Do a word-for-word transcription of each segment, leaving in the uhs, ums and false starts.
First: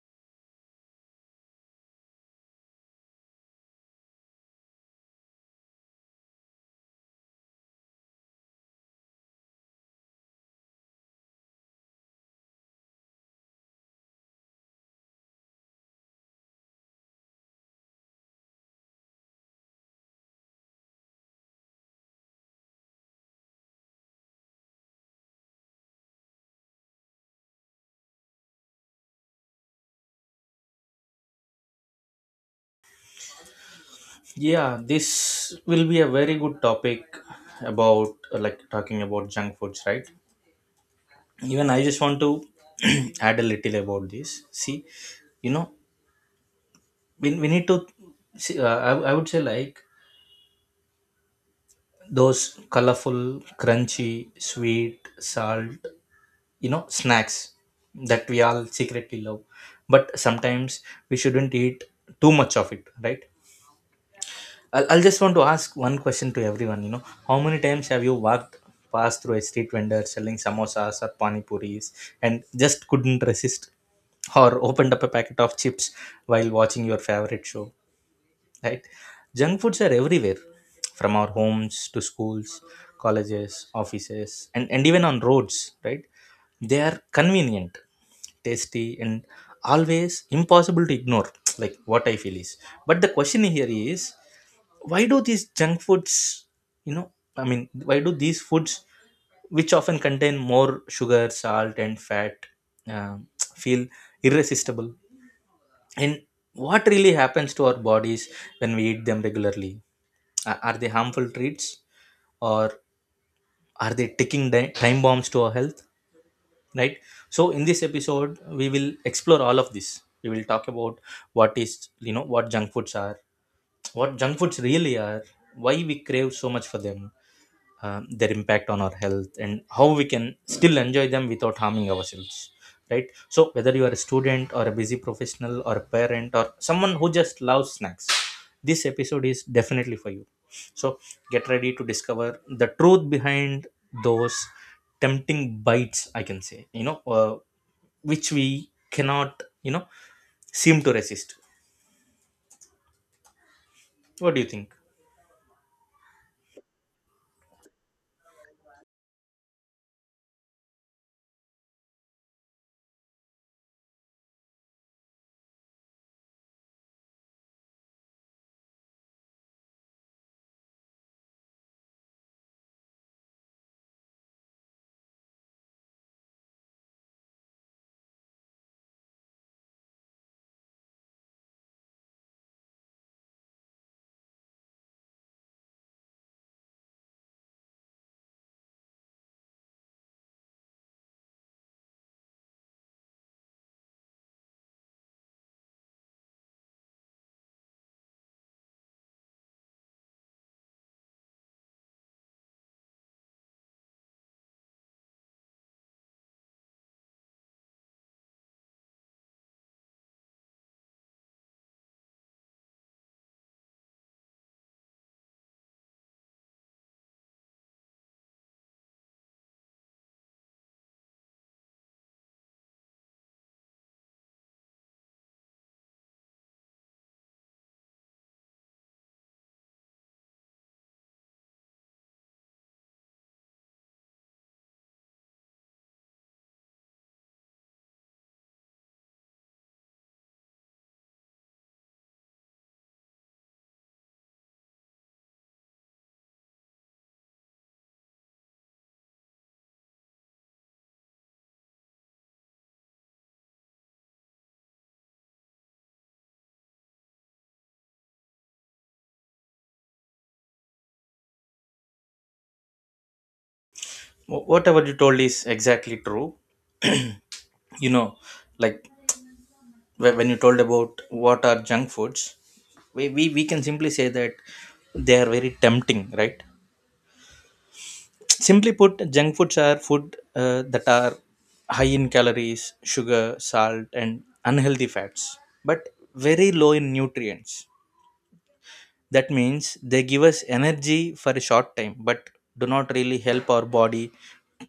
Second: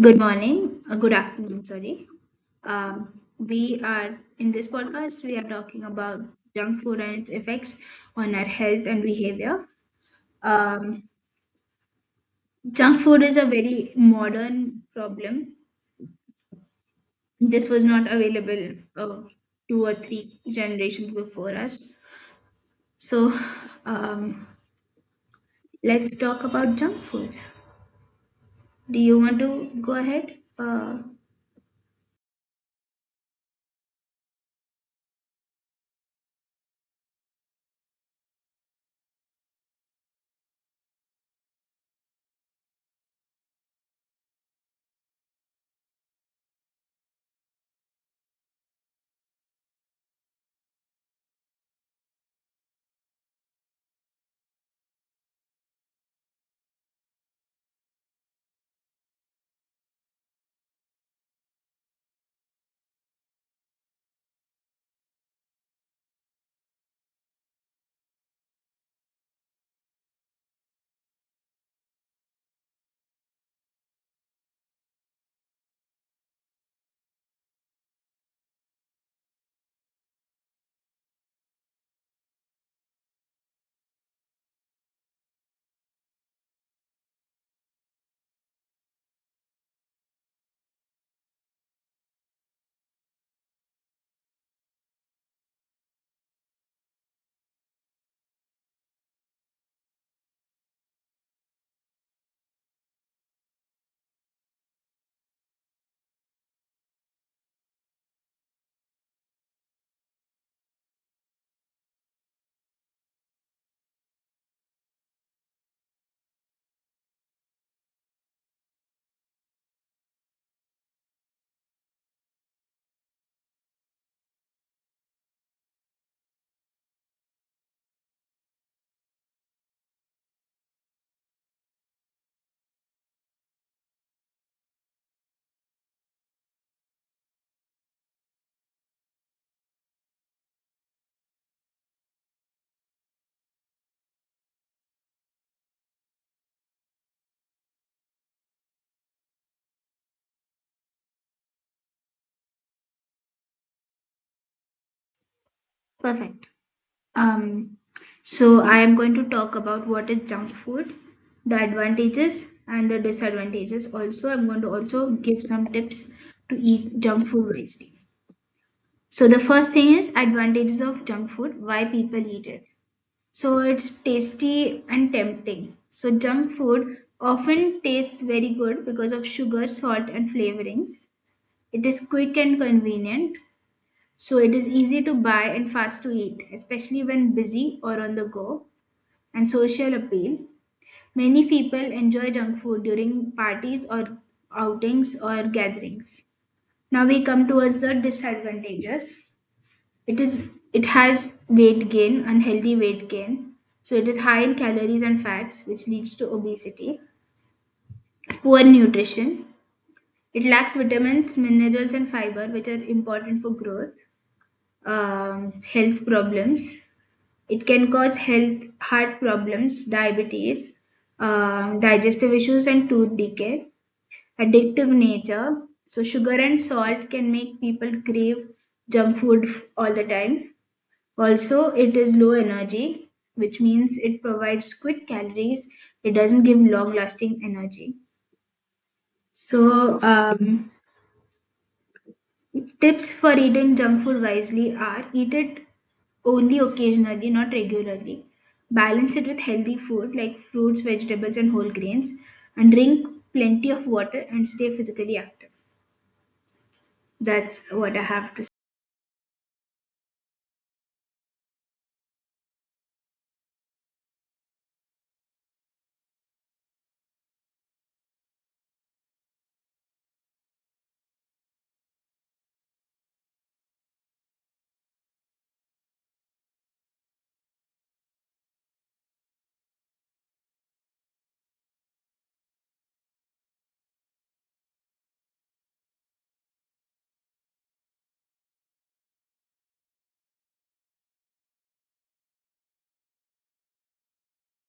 Good morning, uh, good afternoon, sorry. Um, we are in this podcast, we are talking about junk food and its effects on our health and behavior. Um, Junk food is a very modern problem. This was not available uh, two or three generations before us. So, um, let's talk about junk food. Do you want to go ahead? Uh, Yeah, this will be a very good topic about uh, like talking about junk foods, right? Even I just want to add a little about this. See, you know, we, we need to see. Uh, I, I would say like those colorful, crunchy, sweet, salt, you know, snacks that we all secretly love. But sometimes we shouldn't eat too much of it, right? I'll, I'll just want to ask one question to everyone. You know, how many times have you walked past through a street vendor selling samosas or pani puris and just couldn't resist, or opened up a packet of chips while watching your favorite show? Right? Junk foods are everywhere, from our homes to schools, colleges, offices, and and even on roads. Right? They are convenient, tasty, and always impossible to ignore. Like what I feel is. But the question here is why do these junk foods you know I mean why do these foods which often contain more sugar, salt and fat, um, feel irresistible, and what really happens to our bodies when we eat them regularly? A- are they harmful treats, or are they ticking di- time bombs to our health? Right? So in this episode we will explore all of this. We will talk about what is you know what junk foods are what junk foods really are, why we crave so much for them, uh, their impact on our health, and how we can still enjoy them without harming ourselves, right? So whether you are a student or a busy professional or a parent or someone who just loves snacks, this episode is definitely for you. So get ready to discover the truth behind those tempting bites, I can say, you know uh, which we cannot, you know seem to resist. What do you think? Perfect. Um, so I am going to talk about what is junk food, the advantages and the disadvantages. Also, I'm going to also give some tips to eat junk food wisely. So the first thing is advantages of junk food, why people eat it. So it's tasty and tempting. So junk food often tastes very good because of sugar, salt and flavorings. It is quick and convenient. So it is easy to buy and fast to eat, especially when busy or on the go, and social appeal. Many people enjoy junk food during parties or outings or gatherings. Now we come towards the disadvantages. It is it has weight gain, unhealthy weight gain. So it is high in calories and fats, which leads to obesity. Poor nutrition. It lacks vitamins, minerals, and fiber, which are important for growth. Um, health problems. It can cause health, heart problems, diabetes, um, digestive issues, and tooth decay. Addictive nature. So, sugar and salt can make people crave junk food f- all the time. Also, it is low energy, which means it provides quick calories. It doesn't give long lasting energy. So, um, tips for eating junk food wisely are eat it only occasionally, not regularly. Balance it with healthy food like fruits, vegetables, and whole grains, and drink plenty of water and stay physically active. That's what I have to say. Wh- whatever you told is exactly true, you know like, whe- when you told about what are junk foods, we, we, we can simply say that they are very tempting, right? Simply put, junk foods are food uh, that are high in calories, sugar, salt and unhealthy fats, but very low in nutrients. That means they give us energy for a short time, but do not really help our body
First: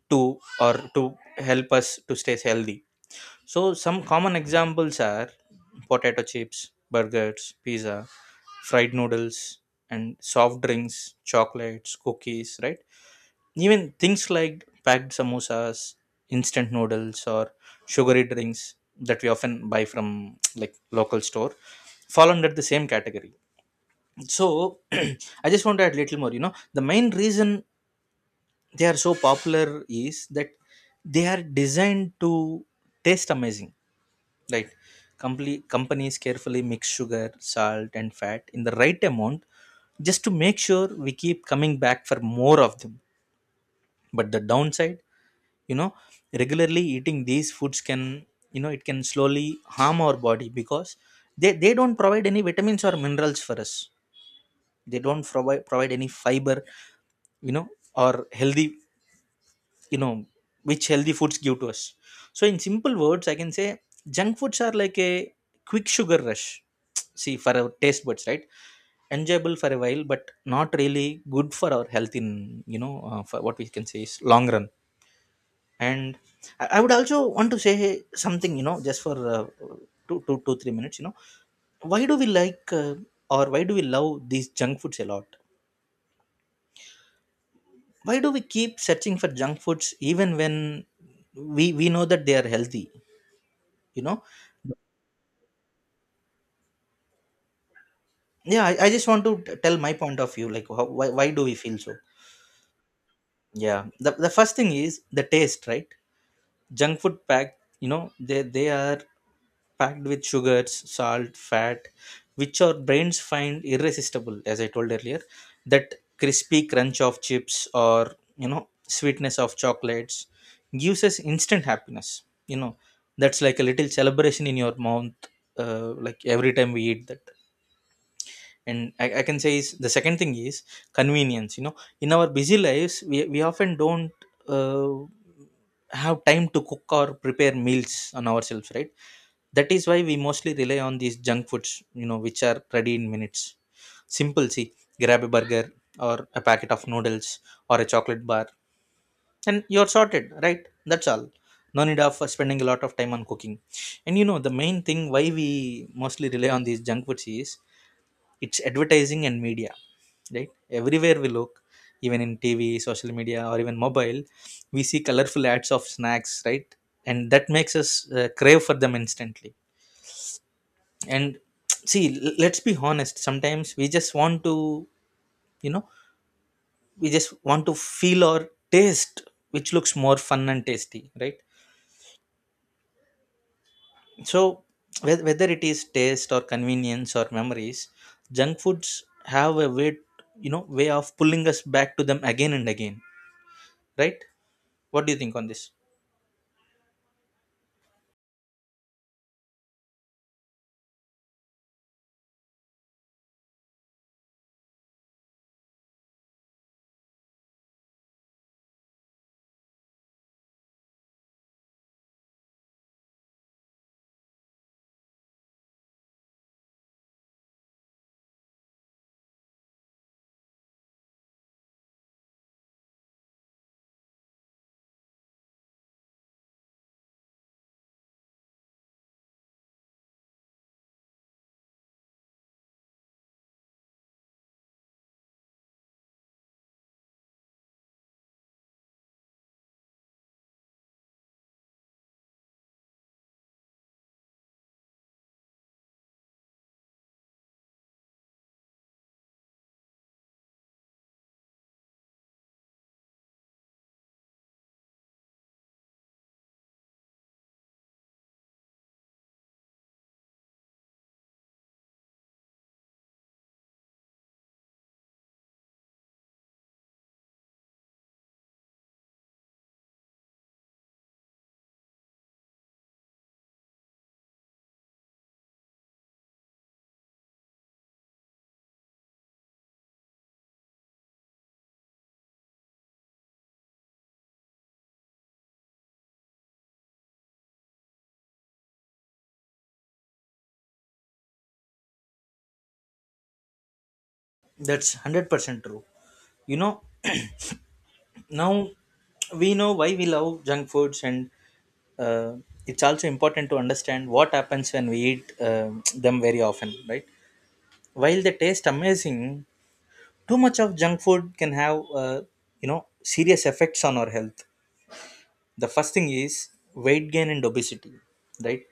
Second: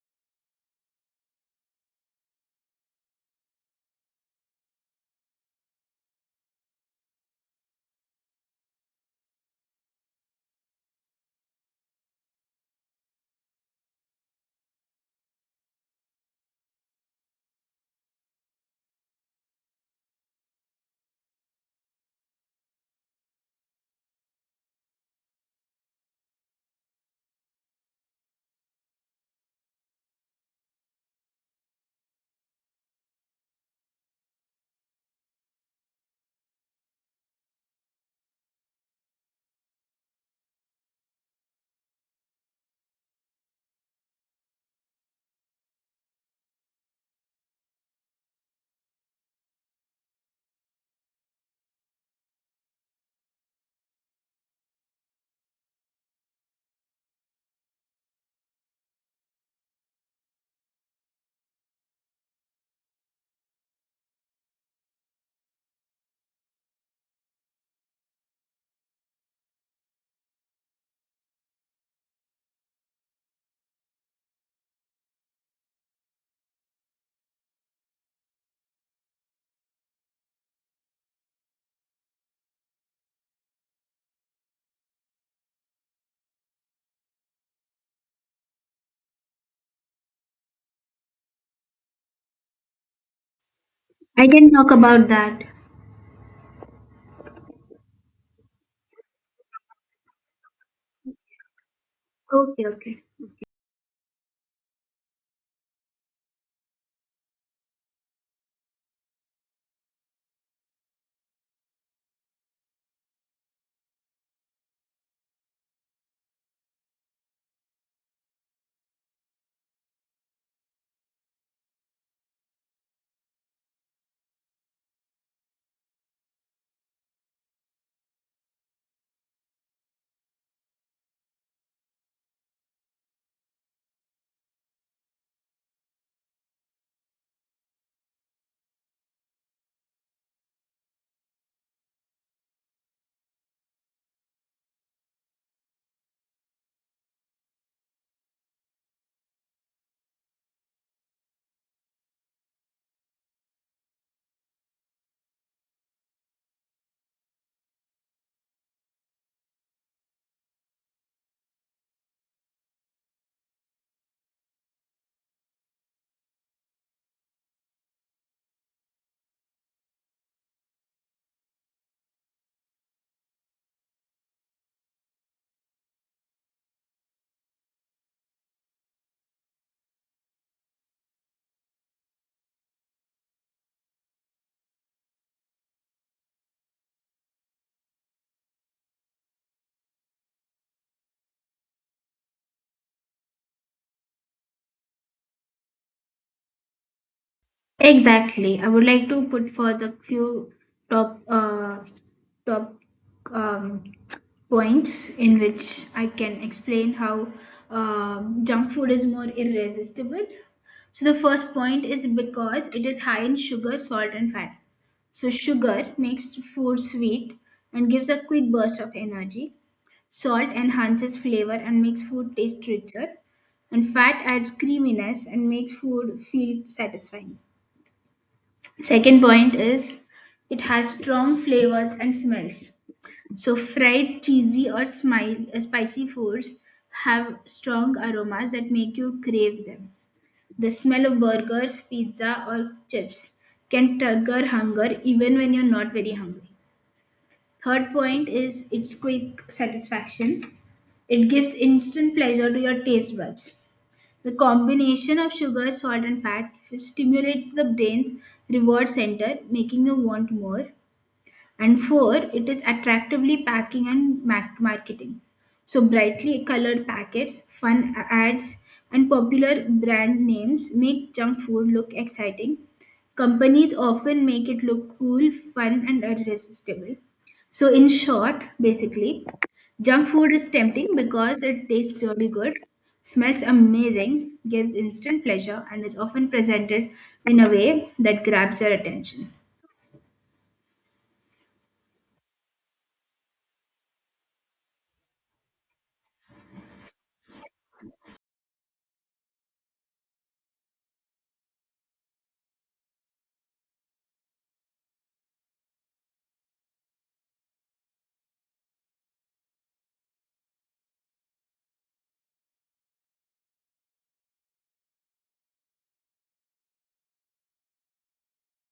to, or to help us to stay healthy. So some common examples are potato chips, burgers, pizza, fried noodles, and soft drinks, chocolates, cookies, right? Even things like packed samosas, instant noodles, or sugary drinks that we often buy from like local store fall under the same category. So I just want to add little more. You know, the main reason they are so popular is that they are designed to taste amazing. Right. Compli- companies carefully mix sugar, salt, and fat in the right amount, just to make sure we keep coming back for more of them. But the downside, you know, regularly eating these foods can, you know, it can slowly harm our body, because they, they don't provide any vitamins or minerals for us. They don't provide provide any fiber, you know, or healthy you know which healthy foods give to us. So in simple words I can say, junk foods are like a quick sugar rush, see, for our taste buds, right? Enjoyable for a while, but not really good for our health in, you know uh, for what we can say is, long run. And i I would also want to say something, you know, just for uh, two, two, two, three minutes, you know. Why do we like uh, or why do we love these junk foods a lot? Why do we keep searching for junk foods even when we we know that they are healthy, you know? I can talk about that. Yeah, i, I just want to t- tell my point of view, like, how, why, why do we feel so? Okay, okay. Yeah, the, the first thing is the taste, right? Junk food packed you know they they are packed with sugars, salt, fat, which our brains find irresistible, as I told earlier. That crispy crunch of chips, or you know sweetness of chocolates gives us instant happiness you know That's like a little celebration in your mouth, uh, like every time we eat that. And I, I can say is the second thing is convenience, you know. In our busy lives, we, we often don't, uh, have time to cook or prepare meals on ourselves, right? That is why we mostly rely on these junk foods, you know, which are ready in minutes. Simple. See, grab a burger, or a packet of noodles, or a chocolate bar, and you're sorted, right? That's all. No need of uh, spending a lot of time on cooking. And you know the main thing why we mostly rely on these junk foods is it's advertising and media, right? Everywhere we look, even in T V, social media, or even mobile, we see colorful ads of snacks, right? And that makes us uh, crave for them instantly. And see, l- let's be honest. Sometimes we just want to, you know, we just want to feel or taste, which looks more fun and tasty, right? So whe- whether it is taste or convenience or memories, junk foods have a way, you know, way of pulling us back to them again and again, right? What do you think on this? Exactly. I would like to put for the few top uh, top um, points in which I can explain how um, junk food is more irresistible. So the first point is because it is high in sugar, salt, and fat. So sugar makes food sweet and gives a quick burst of energy. Salt enhances flavor and makes food taste richer. And fat adds creaminess and makes food feel satisfying. Second point is it has strong flavors and smells. So fried, cheesy or smile, uh, spicy foods have strong aromas that make you crave them. The smell of burgers, pizza or chips can trigger hunger even when you're not very hungry. Third point is its quick satisfaction. It gives instant pleasure to your taste buds. The combination of sugar, salt, and fat f- stimulates the brain's reward center, making you want more. And four, it is attractively packing and mac- marketing. So brightly colored packets, fun a- ads and popular brand names make junk food look exciting. Companies often make it look cool, fun and irresistible. So in short, basically, junk food is tempting because it tastes really good, smells amazing, gives instant pleasure, and is often presented in a way that grabs your attention. That's a hundred percent true. You know, now we know why we love junk foods, and uh, it's also important to understand what happens when we eat um them very often, right? While they taste amazing, too much of junk food can have, uh, you know, serious effects on our health. The first thing is weight gain and obesity, right?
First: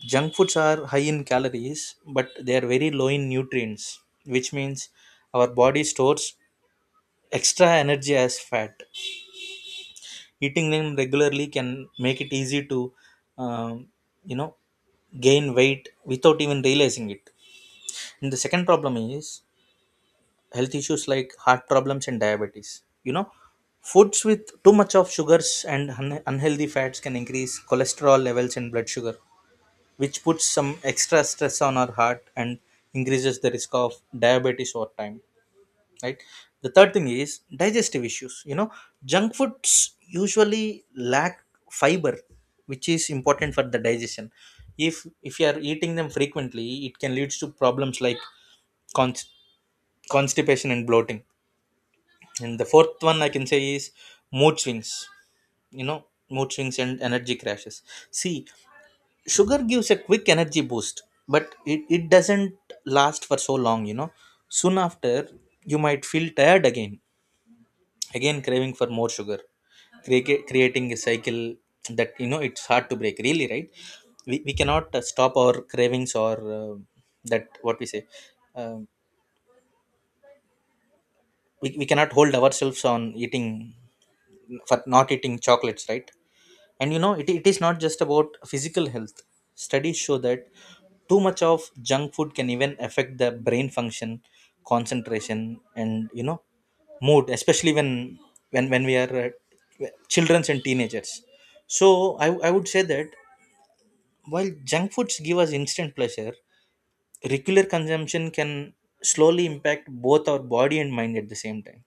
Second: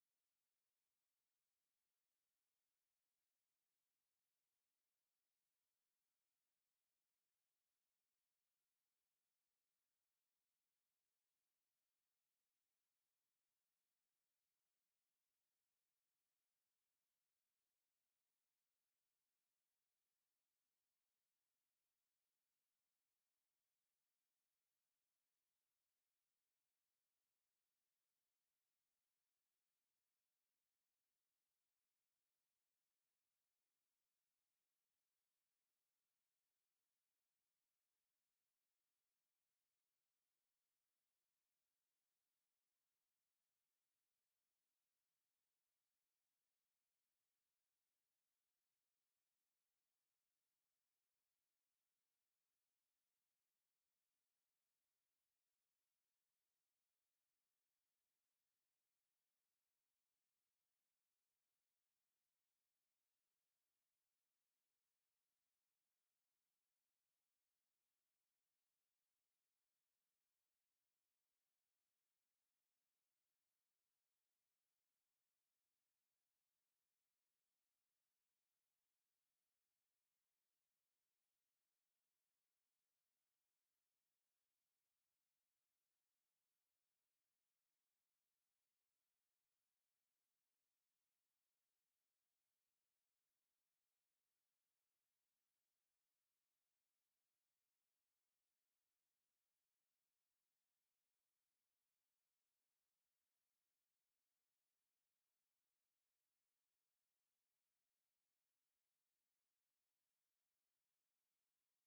Junk foods are high in calories, but they are very low in nutrients, which means our body stores extra energy as fat. Eating them regularly can make it easy to, um, you know, gain weight without even realizing it. And the second problem is health issues like heart problems and diabetes. You know, foods with too much of sugars and un- unhealthy fats can increase cholesterol levels and blood sugar, which puts some extra stress on our heart and increases the risk of diabetes over time, right? The third thing is digestive issues, you know. Junk foods usually lack fiber, which is important for the digestion. If if you are eating them frequently, it can lead to problems like const- constipation and bloating. And the fourth one I can say is mood swings, you know, mood swings and energy crashes. See, sugar gives a quick energy boost, but it, it doesn't last for so long, you know. Soon after, you might feel tired again, again craving for more sugar. Create, creating a cycle that, you know, it's hard to break, really, right? We, we cannot uh, stop our cravings, or uh, that what we say. Um we, we cannot hold ourselves on eating for not eating chocolates, right? And you know, it, it is not just about physical health. Studies show that too much of junk food can even affect the brain function, concentration, and you know mood, especially when when when we are uh, children's and teenagers. So I, I would say that, while junk foods give us instant pleasure, regular consumption can slowly impact both our body and mind at the same time.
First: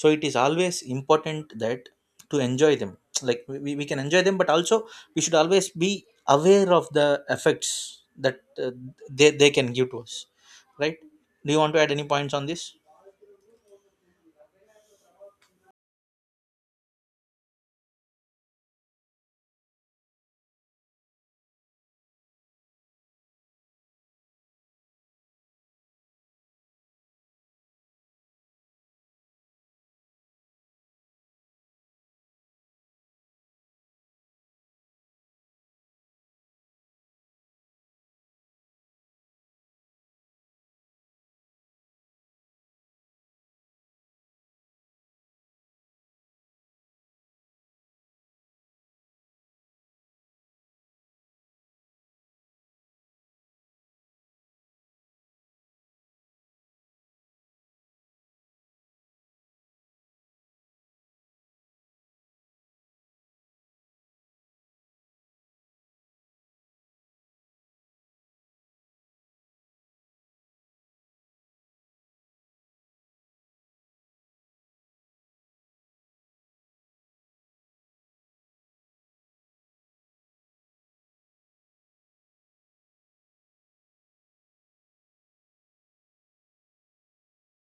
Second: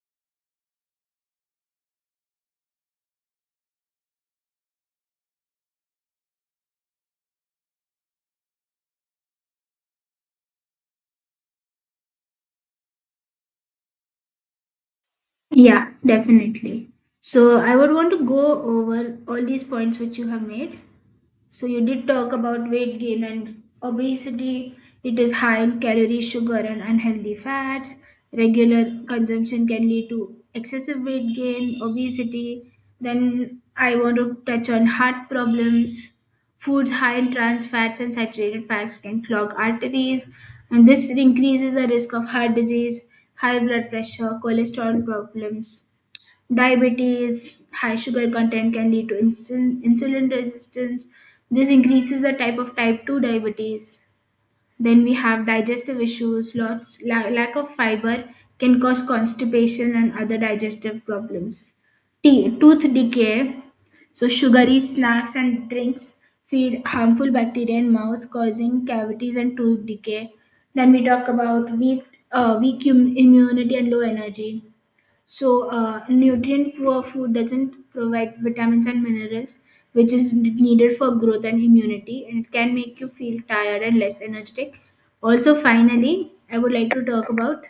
So it is always important that, to enjoy them, like we, we can enjoy them, but also we should always be aware of the effects that uh, they, they can give to us, right? Do you want to add any points on this? Yeah, definitely. So I would want to go over all these points which you have made. So you did talk about weight gain and obesity. It is high in calories, sugar, and unhealthy fats. Regular consumption can lead to excessive weight gain, obesity. Then I want to touch on heart problems. Foods high in trans fats and saturated fats can clog arteries, and this increases the risk of heart disease, high blood pressure, cholesterol problems, diabetes. High sugar content can lead to insulin, insulin resistance. This increases the type of type two diabetes. Then we have digestive issues, lots, la- lack of fiber can cause constipation and other digestive problems. Te- tooth decay, so sugary snacks and drinks feed harmful bacteria in mouth, causing cavities and tooth decay. Then we talk about weak, uh, weak im- immunity and low energy. So, uh, nutrient poor food doesn't provide vitamins and minerals, which is needed for growth and immunity, and it can make you feel tired and less energetic. Also, finally, I would like to talk about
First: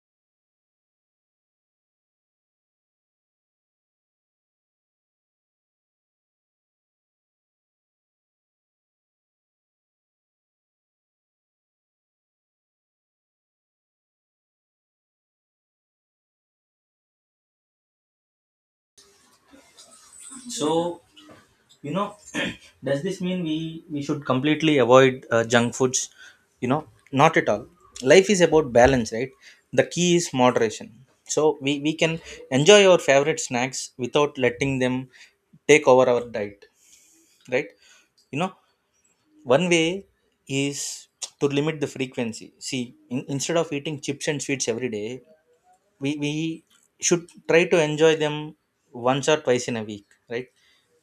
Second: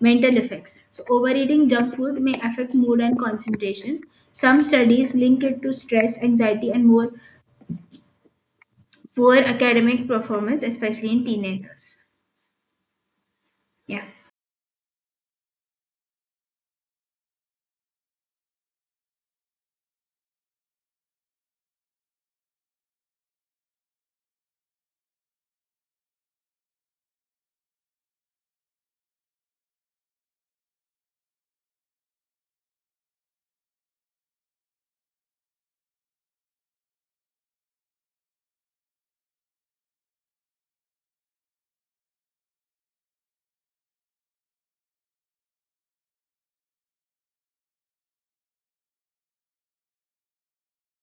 mental effects. So, overeating junk food may affect mood and concentration. Some studies link it to stress, anxiety, and more poor academic performance, especially in teenagers. Yeah. So, you know does this mean we we should completely avoid uh, junk foods, you know? Not at all. Life is about balance, right? The key is moderation. So we we can enjoy our favorite snacks without letting them take over our diet, right? You know, one way is to limit the frequency. See, in, instead of eating chips and sweets every day, we, we should try to enjoy them once or twice in a week, right?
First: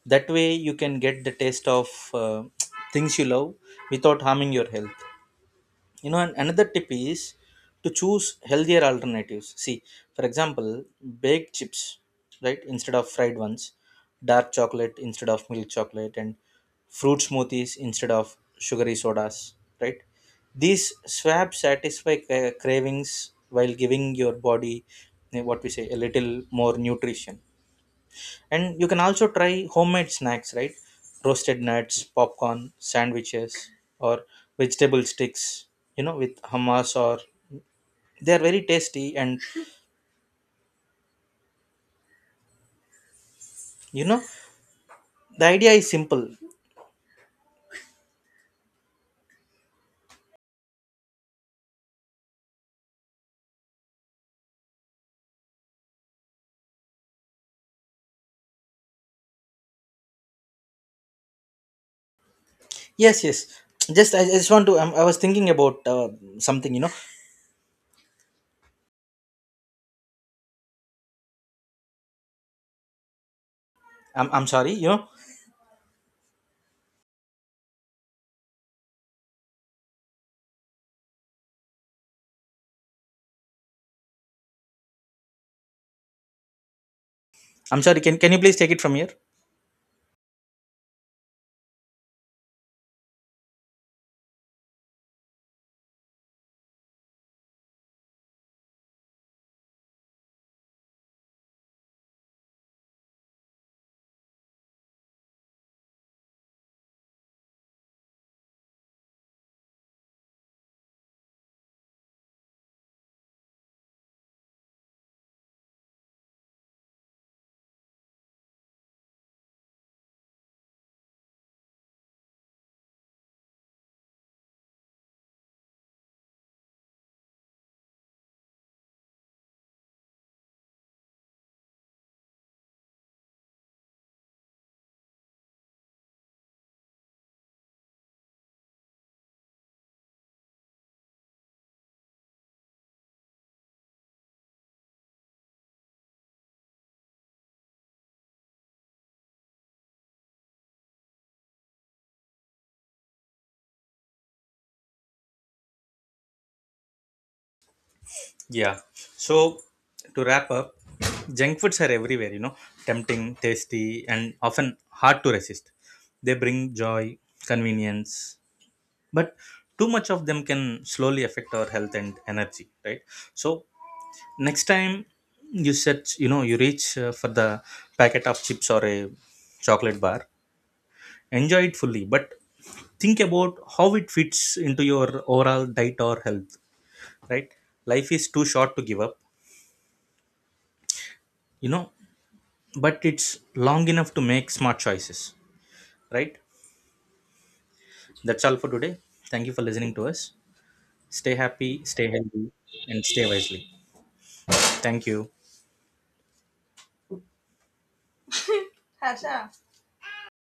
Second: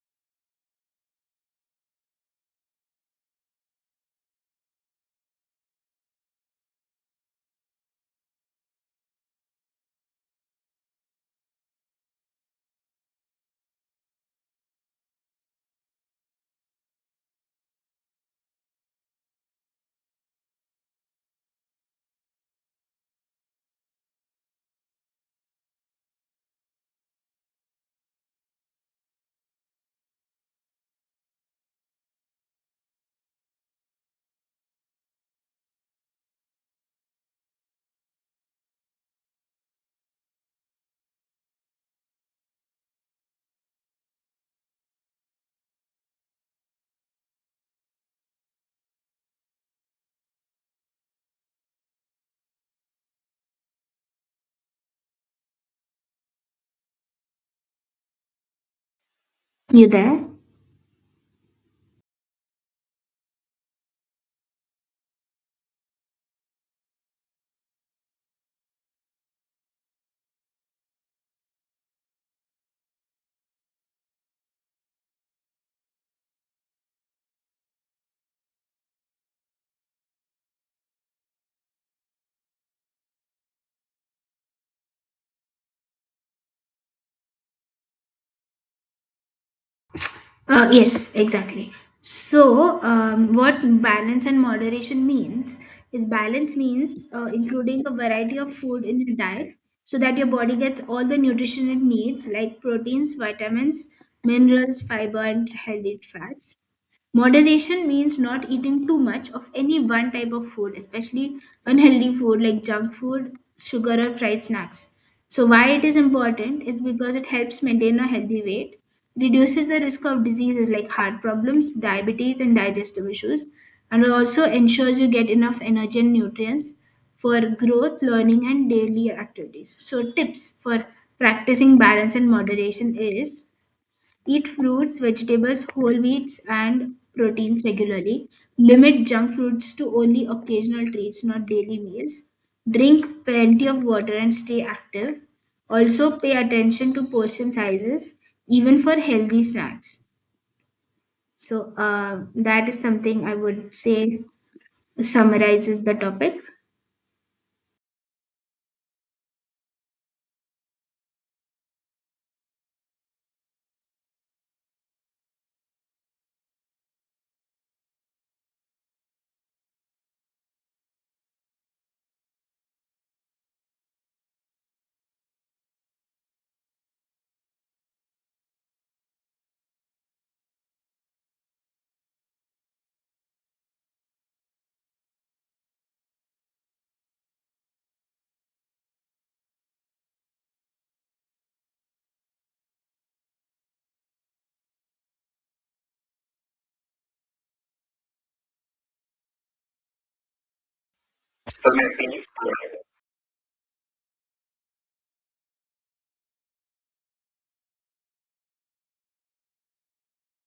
That way you can get the taste of, uh, things you love, without harming your health, you know. And another tip is to choose healthier alternatives. See, for example, baked chips, right? Instead of fried ones. Dark chocolate instead of milk chocolate, and fruit smoothies instead of sugary sodas, right? These swabs satisfy, uh, cravings, while giving your body, eh, what we say, a little more nutrition. And you can also try homemade snacks, right? Roasted nuts, popcorn, sandwiches, or vegetable sticks, you know, with hummus. Or they are very tasty, and, you know, the idea is simple. You there? Yes, yes. Just i, I just want to i i was thinking about uh, something, you know. I'm, I'm sorry, you know. I'm sorry, can, can you please take it from here? Uh, yes, exactly. So, um, what balance and moderation means is balance means uh, including a variety of food in your diet so that your body gets all the nutrition it needs, like proteins, vitamins, minerals, fiber, and healthy fats. Moderation means not eating too much of any one type of food, especially unhealthy food like junk food, sugar, or fried snacks. So, why it is important is because it helps maintain a healthy weight, reduces the risk of diseases like heart problems, diabetes, and digestive issues, and it also ensures you get enough energy and nutrients for growth, learning, and daily activities. So, tips for practicing balance and moderation is eat fruits, vegetables, whole wheats, and proteins regularly. Limit junk foods to only occasional treats, not daily meals. Drink plenty of water and stay active. Also, pay attention to portion sizes, even for healthy snacks. So, uh, that is something I would say summarizes the topic. Yeah. So, to wrap up, junk foods are everywhere, you know, tempting, tasty, and often hard to resist. They bring joy, convenience, but too much of them can slowly affect our health and energy, right? So next time you set you know you reach uh, for the packet of chips or a chocolate bar, enjoy it fully, but think about how it fits into your overall diet or health, right? Life is too short to give up, you know, but it's long enough to make smart choices, right? That's all for today. Thank you for listening to us. Stay happy, stay healthy, and stay wisely. Thank you. Hasha.